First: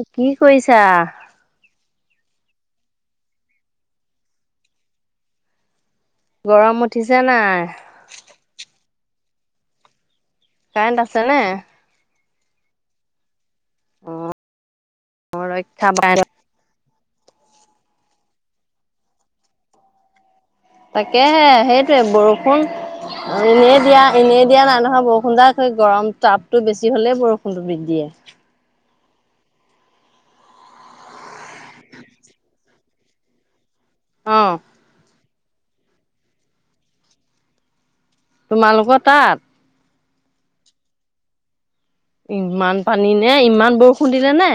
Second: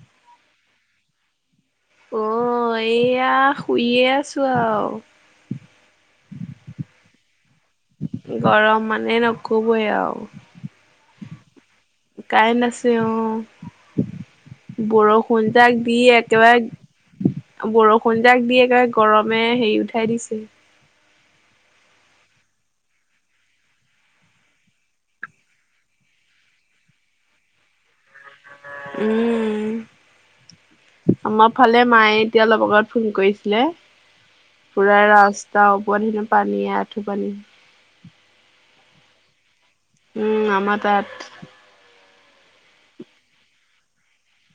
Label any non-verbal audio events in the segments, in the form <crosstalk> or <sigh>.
অ' কি কৰিছা? অ' এয়া শুইয়ে আছোঁ আৰু। গৰম উঠিছে নাই? গৰম মানে নকবই আৰু। কাৰেণ্ট আছে নে? কাৰেণ্ট আছে অ' অ বৰষুণ জাক ৰক্ষা দি বাই একেবাৰে বৰষুণ জাক দি একেবাৰে গৰমে হেৰি উঠাই দিছে। তাকেহে সেইটোৱে বৰষুণ অ' এনেই দিয়া, এনেই দিয়া নাই নহয় বৰষুণ জাক সৈ গৰম তাপতটো বেছি হলেই বৰষুণটো দি দিয়ে। উম। আমাৰ ফালে মায়ে এতিয়া অলপ আগত ফোন কৰিছিলে। অ'। পূৰা ৰাস্তা ওপৰত হেনু পানী, এআঁঠু পানী। তোমালোকৰ তাত? উম আমাৰ তাত। ইমান পানী নে? ইমান বৰষুণ দিলে নে?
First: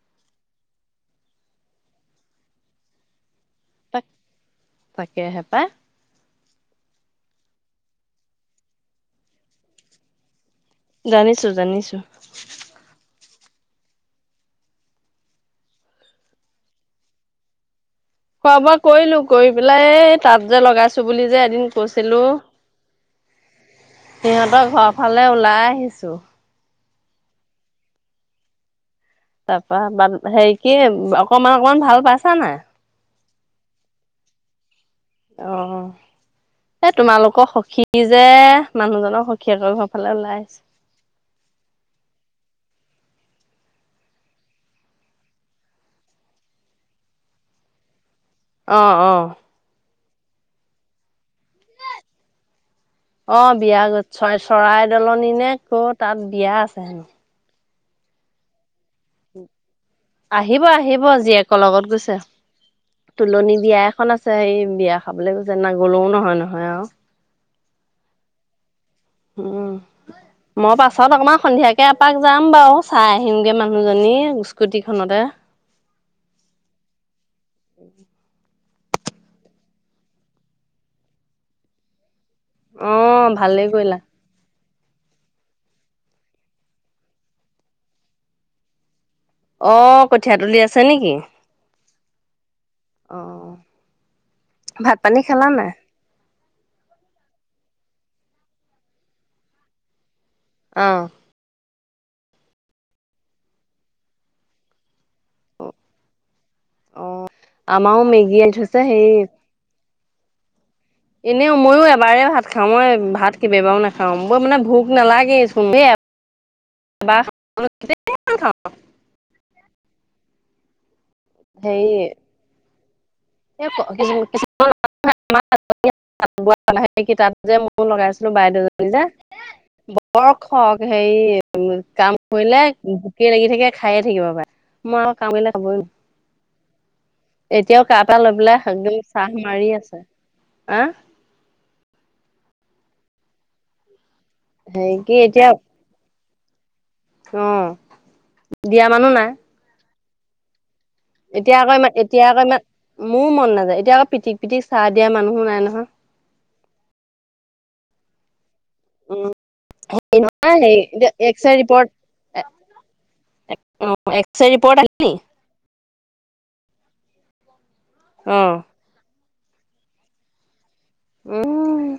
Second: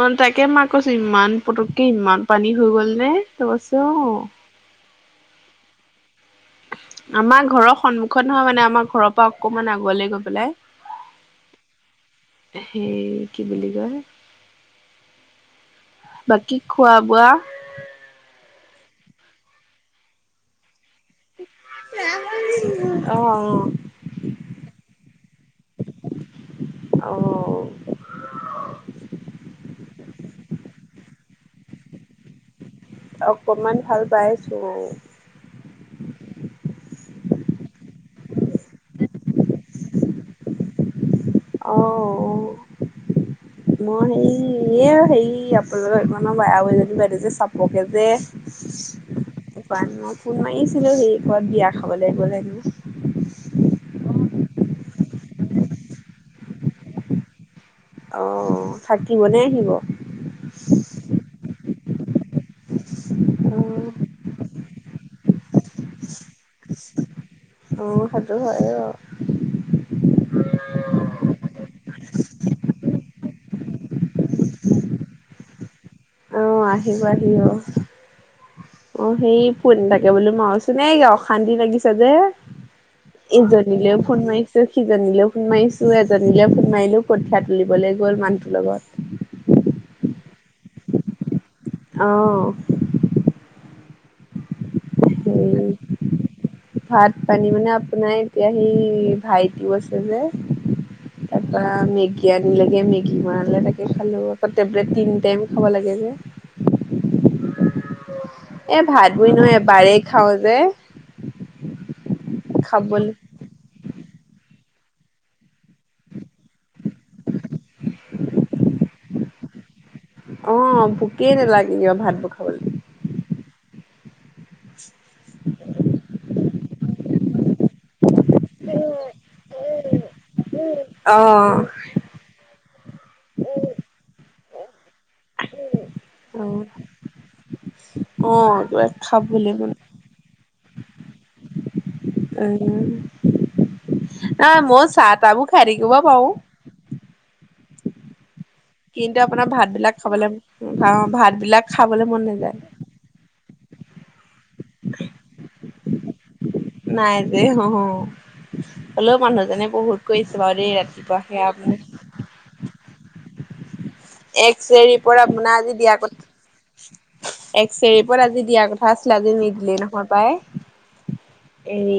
অ' তাকে মাক কৈছো, ইমান পটুককে ইমান পানী হৈ গ'ল নে? <unintelligible> তাক, তাকে হে পায়। আমাৰ ঘৰৰ সন্মুখত নহয় মানে আমাৰ ঘৰৰ পৰা অকমান আগুৱাল গৈ পেলাই। জানিছো জানিছো। সেই কি বুলি কয়। বাকী খোৱা বোৱা? খোৱা বোৱা কৰিলো। কৰি পেলাই এই তাত যে লগাইছো ছো বুলি যে এদিন কৈছিলো। অ সিহঁতৰ ঘৰ ফালে ওলাই আহিছোঁ। অ'। তাৰপা, বান হেৰি কি অকমান অকমান ভাল পাইছা নাই? অকনমান ভাল পাইছো। অ'। এ তোমালোকক সখীযে, মানুহজনৰ সখীয়েকৰ ঘৰ ফালে ওলাই আহিছোঁ। অ', অ'। মই হে এয়া হেৰি আপোনালোকৰ আৰু এজনী বাইদেউ যে চাপৰ কে যে। অ', অ', বাক মই ফোন মাৰিছিলোঁ সেই ক'ত বিয়া খাবলৈ গ'ল হেনো। অ', বিয়া চৰা চৰাই দলনিনে ক'ত তাত বিয়া আছে হেনো। অ', থাকিব নে আহিব? আহিব-আহিব জীয়েকৰ লগত গৈছে। তুলনি বিয়া এখন আছে সেই বিয়া খাবলৈ গৈছে ন- গ'লেও নহয় নহয় আৰু অ', সেইটো হয় অ', উম', মই পাছত অকণমান সন্ধিয়াকে এপাক যাম বাৰু চাই আহিমগে মানুহজনী স্কুটিখনতে। আহ' আহিব আহিব। অ, ' সেই ফোন এটাকে মাৰো চোন ন' এই অশান্তি লাগিছে যে। অ', ভালেই কৰিলা এইজনিলেও ফোন মাৰি সিজনীলৈ ফোন মাৰিছো। এজনীও ফোন মাৰিলো, কঠীয়া তুলিবলৈ গ'ল মানুহটোৰ লগত। অ', কঠীয়া তুলি আছে নেকি? আহ, অ' ভাত-পানী খালা নে? ভাত-পানী মানে, আপোনাৰ এতিয়া সেই ভাইটিও আছে যে। অ', মেগী আন লেগে মেগী মৰাে তাকে খালো আকৌ টেলে তিনি টাই খাব লাগে যে। অ' আমাও মেগি এ, ভাত বনাই এবাৰেই খাও যে। এনেও মইও এবাৰে ভাত খাওঁ। অ' খাবলৈ ভাত কেইবা বাৰও নাখাও মানে ভোক নালাগে। খাওঁ। অ' ভোকেই নেলাগে ভাতবোৰ খাবলৈ। কিুমান <unintelligible> সেইক যে মোৰ লগাইছে বাইদেউ যে, বৰ খকৈ হে অ কাম কৰিলে ভুকে লাগি থাকে খাইে থাকিব পাৰে। মই আৰু কামবিলাক ই অ এতিয়াও এটা অ লৈ পেলাই কিবা একদম চাহ খাবলৈ মাৰি মন আছে। হ' উ' নাই মই হেৰি কি চাহ-তাহ বোৰ এতিয়া খাই থাকিবা পাৰো। অ', দিয়া মানুহ কিন্তু, নাই। আপোনাৰ ভাত বিলাক খাবলৈ, খাওঁ ভাত এতিয়া বিলাক আকৌ ইমান খাবলৈ এতিয়া মন আকৌ নাযায়। ইমান মোৰো মন নাযায়, এতিয়া আকৌ পিটিক-পিটিক চাহ দিয়া মানুহো নাই নহয়। নাই দে অ'। হ'লেও উম মানুহজনে বহুত কৰিছে বাৰু দেই ৰাতিপুৱা সেয়া আপোন আহ' এক চেৰ ৰিপোৰ্ট আপোনাৰ আজি দিয়া কথা এক চেৰিপত অ আজি দিয়াৰ কথা আছিলে আজি নিদিলেই নহয় পাই। উ', এৰি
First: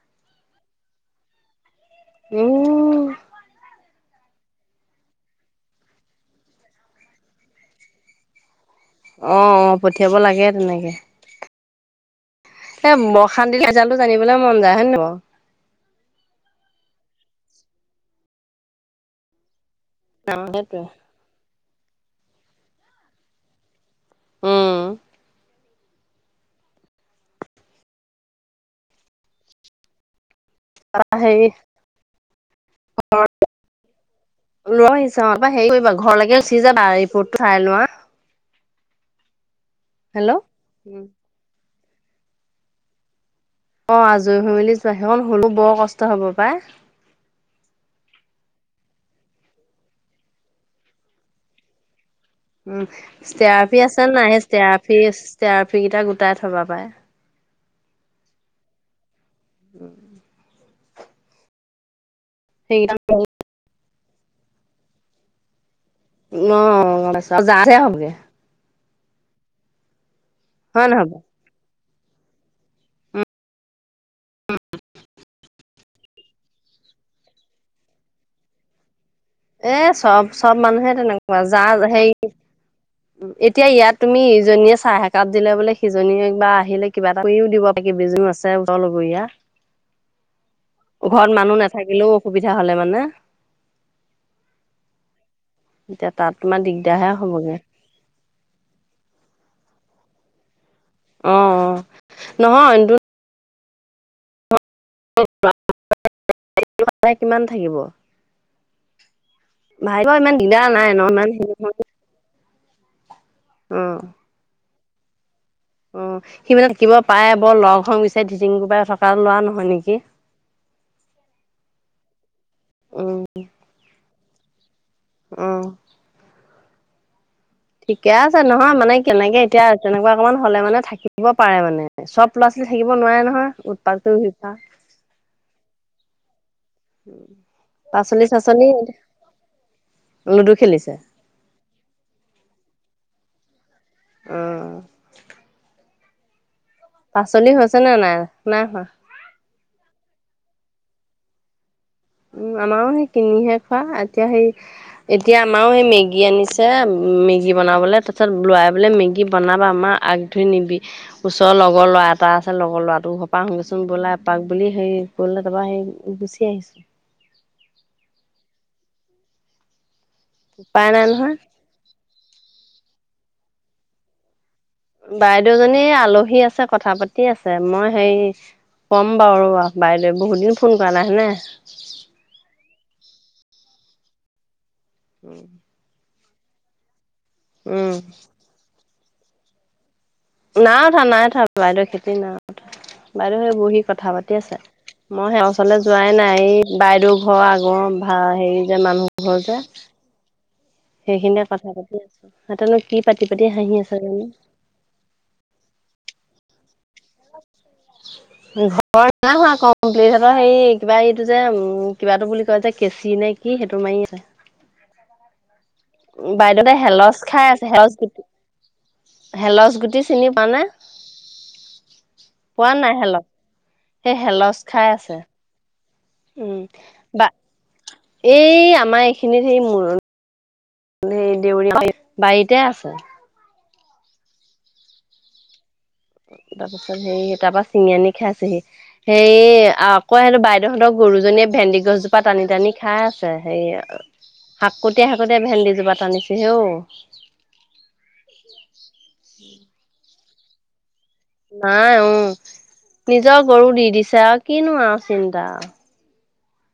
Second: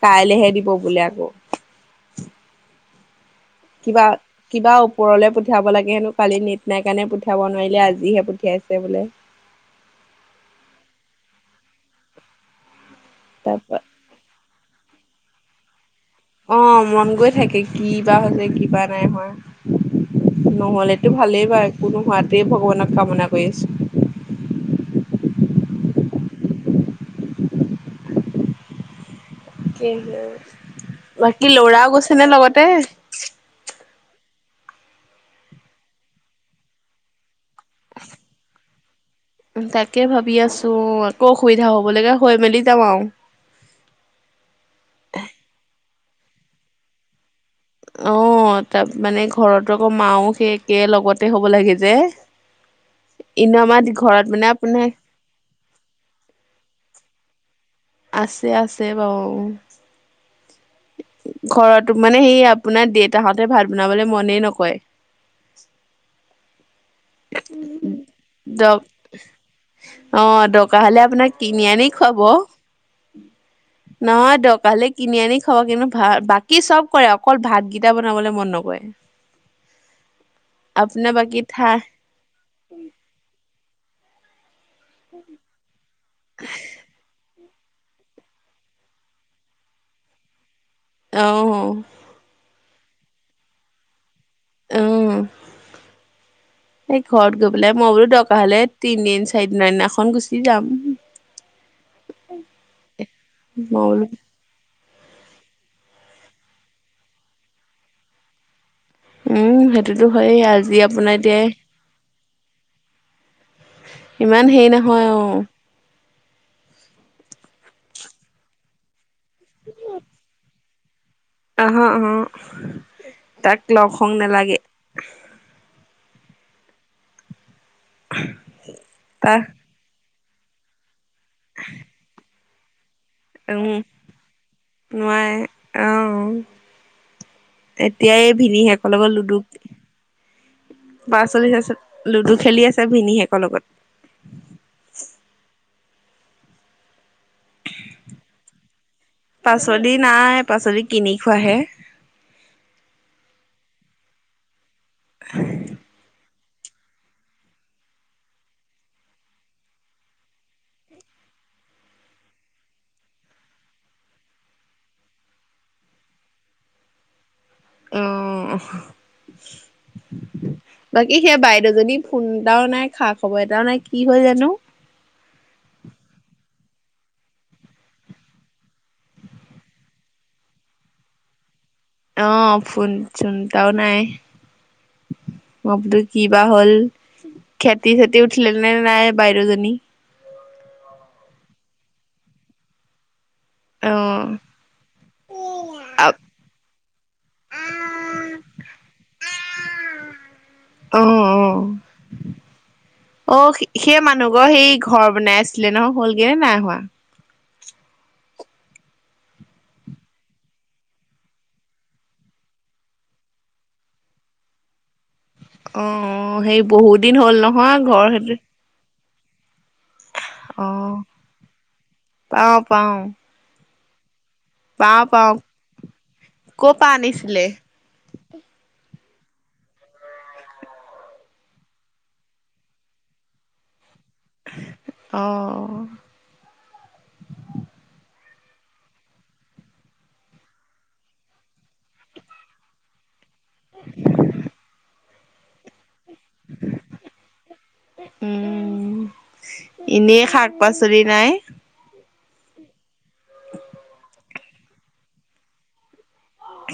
কাইলৈহে দিব বোলে আকৌ। উম। কিবা কিবা ওপৰলৈ পঠিয়াব লাগে হেনো কালি নেট নাই কাৰণে পঠিয়াব নোৱাৰিলে আজিহে পঠিয়াইছে বোলে। অ', অ', পঠিয়াব লাগে তেনেকৈ এ অশান্তি লাগি যায় তাৰপা ৰিজালটো জানিবলৈলে মন যায় হয় নে নহয়? অ', মন গৈ থাকে কি বা হৈছে কিবা নাই হয়। অ সেইটোৱে নহলেতো ভালেই বাই কোনো হোৱাতে ভগৱানক কামনা কৰি আছো। উম। তাৰপা হেৰি বাকী লৰাও গৈছে নে লগতে? <inaudible> লৈ আহিছা পৰা হেৰি কৰিবা ঘৰলৈকে গুচি যাবা ৰিপৰ্টো চাই লোৱা। তাকে হেল্ল' ভাবি আছো আকৌ অসুবিধা হ'ব লাগে হৈ মেলি যাম আৰু। অ', আজৰি হৈ মেলি যোৱা সেইখন হ'লও বৰ কষ্ট হ'ব পাই। অ', তাত মানে ঘৰত আকৌ মাও সেই একে লগতে হ'ব লাগে যে। উম, এনে ষ্টেৰাফি আমাৰ আছে ঘৰত নাই সেই মানে আপোনাৰ ষ্টেৰাফি-ষ্টেৰাফি কেইটা গোটাই থবা পাই। আছে আছে বাৰু। উম <inaudible> ঘৰতো মানে সেই আপোনাৰ সেইকেইটা দেউতাহতে ভাত বনাবলৈ মনে নকৰে। অ', যাে <unintelligible> হ'ব। অ', দৰকাৰ হয় নহয় হ'লে বাৰু? আপোনাক কিনি আনি খুৱাব উম <inaudible> নহয় দৰকাৰ হ'লে কিনি আনি খাব কিন্তু বাকী চব কৰে অকল ভাতকেইটা বনাবলৈ মন নকৰে। উ <inaudible> এ চব চব মানুহে তেনেকুৱা যাৰ হেৰি উম। এতিয়া ইয়াত তুমি ইজনীয়ে চাহ এক একাপ দিলে বোলে- সিজনীয়ে বা আহিলে কিবা এটা কৰিও দিব বাকি কিজনীও আছে উওতৰ <unintelligible> লগৰীয়া। ঘৰত মানুহ অহ নাথাকিলেও অসুবিধা হলে মানে। উম, এতিয়া তাত তোমাৰ এই দিগদাৰহে ঘৰত গৈ হ'বগে। পেলাই মই বোলো দৰকাৰ হ'লে তিনদিন চাৰিদিনৰ দিনাখন গুচি যাম। অ', অ', নহয় <unintelligible> <unintelligible> কিমান থাকিব উম সেইটোতো হয়েই আজি আপোনাৰ এতিয়া <unintelligible> উম। ইমান হেৰি নহয় অ'। অ', সিমানে থাকিব পাৰে বৰ লগ সং বিচাৰি ধিটিং কোবাই থকা ল'ৰা নহয় নেকি? আহ আহ উম তাক লগ সং নালাগে। অ'। ঠিকে আছে নহয় মানে কেনেকে তাক এতিয়া তেনেকুৱা অকমান হলে মানে থাকিব পাৰে মানে। চব ল'ৰা ছোৱালী থাকিব নোৱাৰে নহয় উম উৎপাত কৰি ঘূৰি ফুৰা। নোৱাৰে অ'। পাচলি এতিয়াই চাচলি ভিনিহিয়েকৰ লগত লুডু লুডু খেলিছে পাচলি চাচলি লুডু খেলি আছে ভিনীহেকৰ লগত। অ'। পাচলি হৈছে নে নাই নাই হোৱা? পাচলি নাই পাচলি কিনি খোৱাহে। আমাৰও সেই কিনিহে খোৱা এতিয়া সেই এতিয়া আমাৰও সেই মেগী আনিছে। মেগী বনাবলৈ তাৰপিছত লৰাই বোলে মেগী বনাবা মা আগধৰি মেগি ওচৰৰ লগৰ ল'ৰা এটা আছে লগৰ ল'ৰাটো ঘৰৰপৰা আহোচোন বোল এপাক বুলি হেৰি তাৰ পৰা সেই গুচি আহিছো। অ', উপায় নাই বাকী নহয় সেইয়া বাই দেউ জনী ফোন এটাও নাই খা খবৰ এটাও নাই কি হ'ল জানো। বাইদেউজনী আলহী আছে কথা পাতি আছে মই হেৰি কম বাৰু ৰবা বাইদেউ বহুত দিন ফোন কৰা নাই হয় নাই? অ', ফোন-চোন এটাও নাই। অ'। কিবা হ'ল, খেতি উম চেতি উঠিলে নে নাই বাইদেউজনী? নাইউঠা নাইউঠা বাইদেউৰ খেতি নাইউঠা বাইদেউ সেই বহি কথা অ'। পাতি আছে। মই এওৰ ওচৰলৈ যোৱাই নাই এই বাইদেউৰ ঘৰ আগৰ ভাৰ হেৰি যে মানুহ ঘৰ যে। অ', সেইখিনিয়ে কথা অ', পাতি আছো সিহঁতেনো কি পাতি পাতি হাঁহি আছে অ'সেই জানো। মানুহ ঘৰ সেই ঘৰ বনাই আছে। নহ <unintelligible> হ'লগে নাই হোৱা? ঘৰ নাই হোৱা কমপ্লিট হে কিবা এইটো যে কিবাটো বুলি কয় যে কেচি নে কি সেইটো মাৰি আছে। অ' সেই বাইদেউহঁতে বহুত দিন হেলচ হ'ল খাই আছে, নহয় ঘৰ <unintelligible> সেইটো হেলচ গুটি। চিনি পাওঁনে অ' পাওঁ পোৱা নাই পাওঁ হেলছ সেই হেলচ। খাই পাওঁ, আছে পাওঁ উম। ক' পৰা বা আনিছিলে? এই আমাৰ এইখিনিত সে মুৰ। সেই দেউৰী বাৰীতে আছে। অ'। তাৰপিছত সেই তাৰপৰা চিঙি আনি খাইছেহি। সেই আকৌ বাইদেউহঁতৰ গৰুজনীয়ে ভেন্দি গছজোপা টানি, টানি খাই। আ হেৰি শাকতিয়াই শাকতিয়াই ভেন্দি জোপা টানিছো হেও। উম, এনেই শাক পাচলি নাই। নাই অ', নিজৰ গৰু দি দিছে আৰু কিনো আৰু চিন্তা।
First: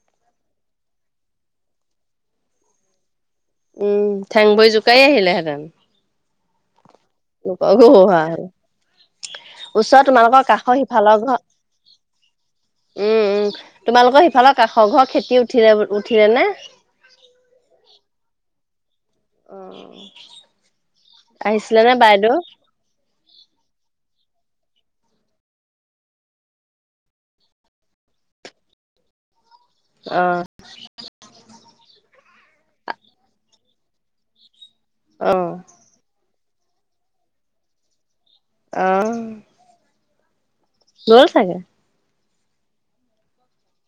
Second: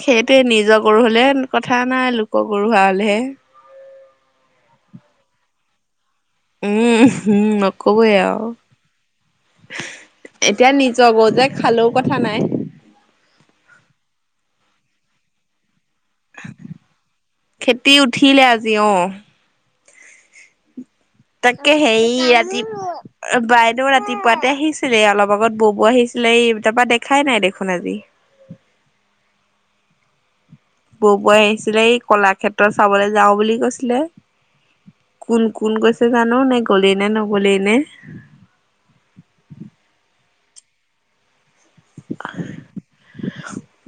সেইটোৱে নিজৰ গৰু হলে কথা নাই লোক গৰু হোৱা হলেহে। উম, ঠেং বৈ জোকাই আহিলেহেঁতেন। উম, উম লোকৰ গৰু নকবয়ে হোৱা হ'লে। আৰু। ওচৰৰ তোমালোকৰ এতিয়া কাষৰ নিজৰ সিফালৰ গৰু ঘৰ যে খালেও কথা নাই। উম, উম তোমালোকৰ সিফালৰ কাষৰ ঘৰ খেতি। উঠিল উঠিলে নে? খেতি উঠিলে আজি অ'। অ'। তাকে আহিছিলে নে সেই বাইদেউ? আজি। বাইদেউ ৰাতিপুৱাতে আহিছিলে অলপ আগত বৌবৌ আহিছিলে এই তাৰপা দেখাই নাই দেখোন আজি। অ'। বৌ বৈ আহিছিলে এই কলাক্ষেত্ৰত চাবলৈ যাওঁ বুলি কৈছিলে। অ কোন, কোন গৈছে জানো নে গ'লেই নে নগলেই নে। অ'। গ'ল চাগে।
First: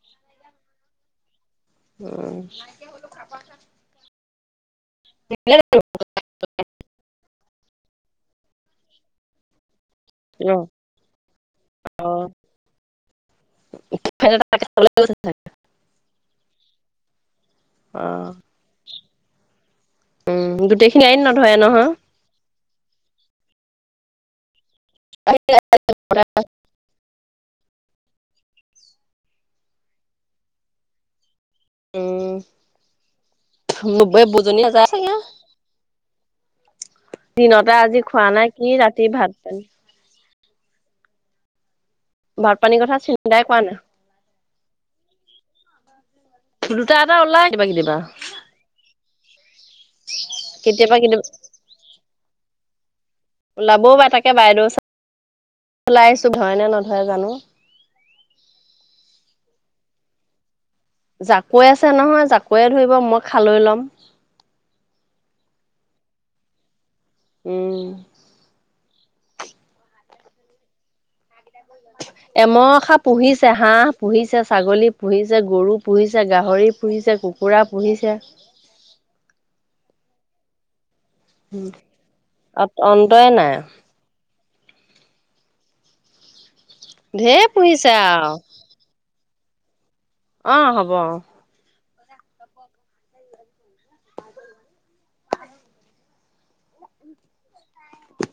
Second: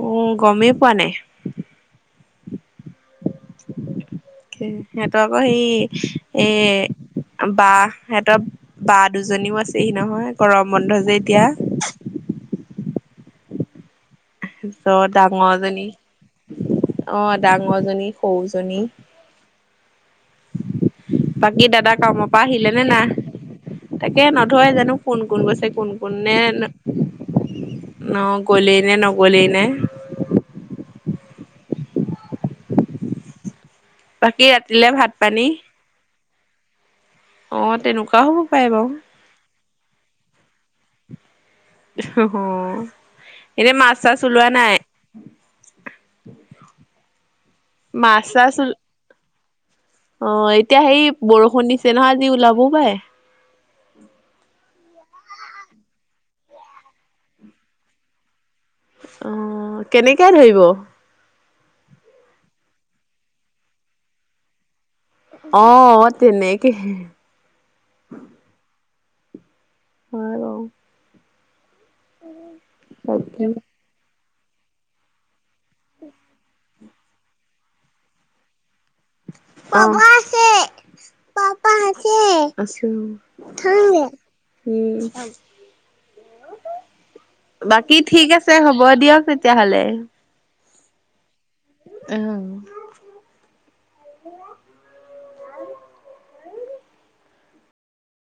উম, গমেই পোৱা নাই। উম। সিহঁতৰ আকৌ সেই। উম এ, বা সহতৰ বা দুজনীও আছে। নহয় অ। গৰম বন্ধ যে এতিয়া। অ'। ডাঙৰজনী অ', ডাঙৰজনী, সৰুজনী। গোটেইখিনি আইন নধৰে বাকী নহয়। দাদা কামৰ পৰা আহিলে নে নাই তাকে নধুৱ যোনো? কোন, কোন গৈছে কোন, কোন নে ন গলেই নে নগলেই নে। উম বাকী বুজনি ৰাতিলে ভাত আজাৰা। পানী অ দিনতে আজি খোৱা তেনেকুৱাও হ'ব নাই কি পাৰে বাৰু ৰাতি ভাত পানি। অ ভাত পানীৰ কথা চিন্তাই কৰা এনে মাছ চাছ ওলোৱা নাই নাই। দুটা এটা ওলাই দিবা কেতিবা। মাছ চাছ অ', এতিয়া সেই কেতিয়াবা বৰষুণ দিছে নহয় আজি ওলাবও পাৰে। ওলাবও বাাৰে তাকে বাইদেউ ওলাই আহিছো ধৰে নে নধৰে জানো। অ', কেনেকৈ ধৰিব? জাকৈ আছে নহয় জাকৈয়ে ধৰিব মই খালৈ লম। অ', তেনেকে হে? উম। হয় বাৰু। এমৰ খা বাকী পুহিছে হাঁহ। পুহিছে ছাগলী পুহিছে, গৰু পুহিছে, গাহৰি পুহিছে, কুকুৰা পুহিছে। অ', পাব আছে। পাপা আছে, আছে অন্তই নাই, অ, ঢেৰ পুহিছে বাকী ঠিক আৰু। আছে হ'ব দিয়ক তেতিয়াহলে। অ' হ'ব অ। অ',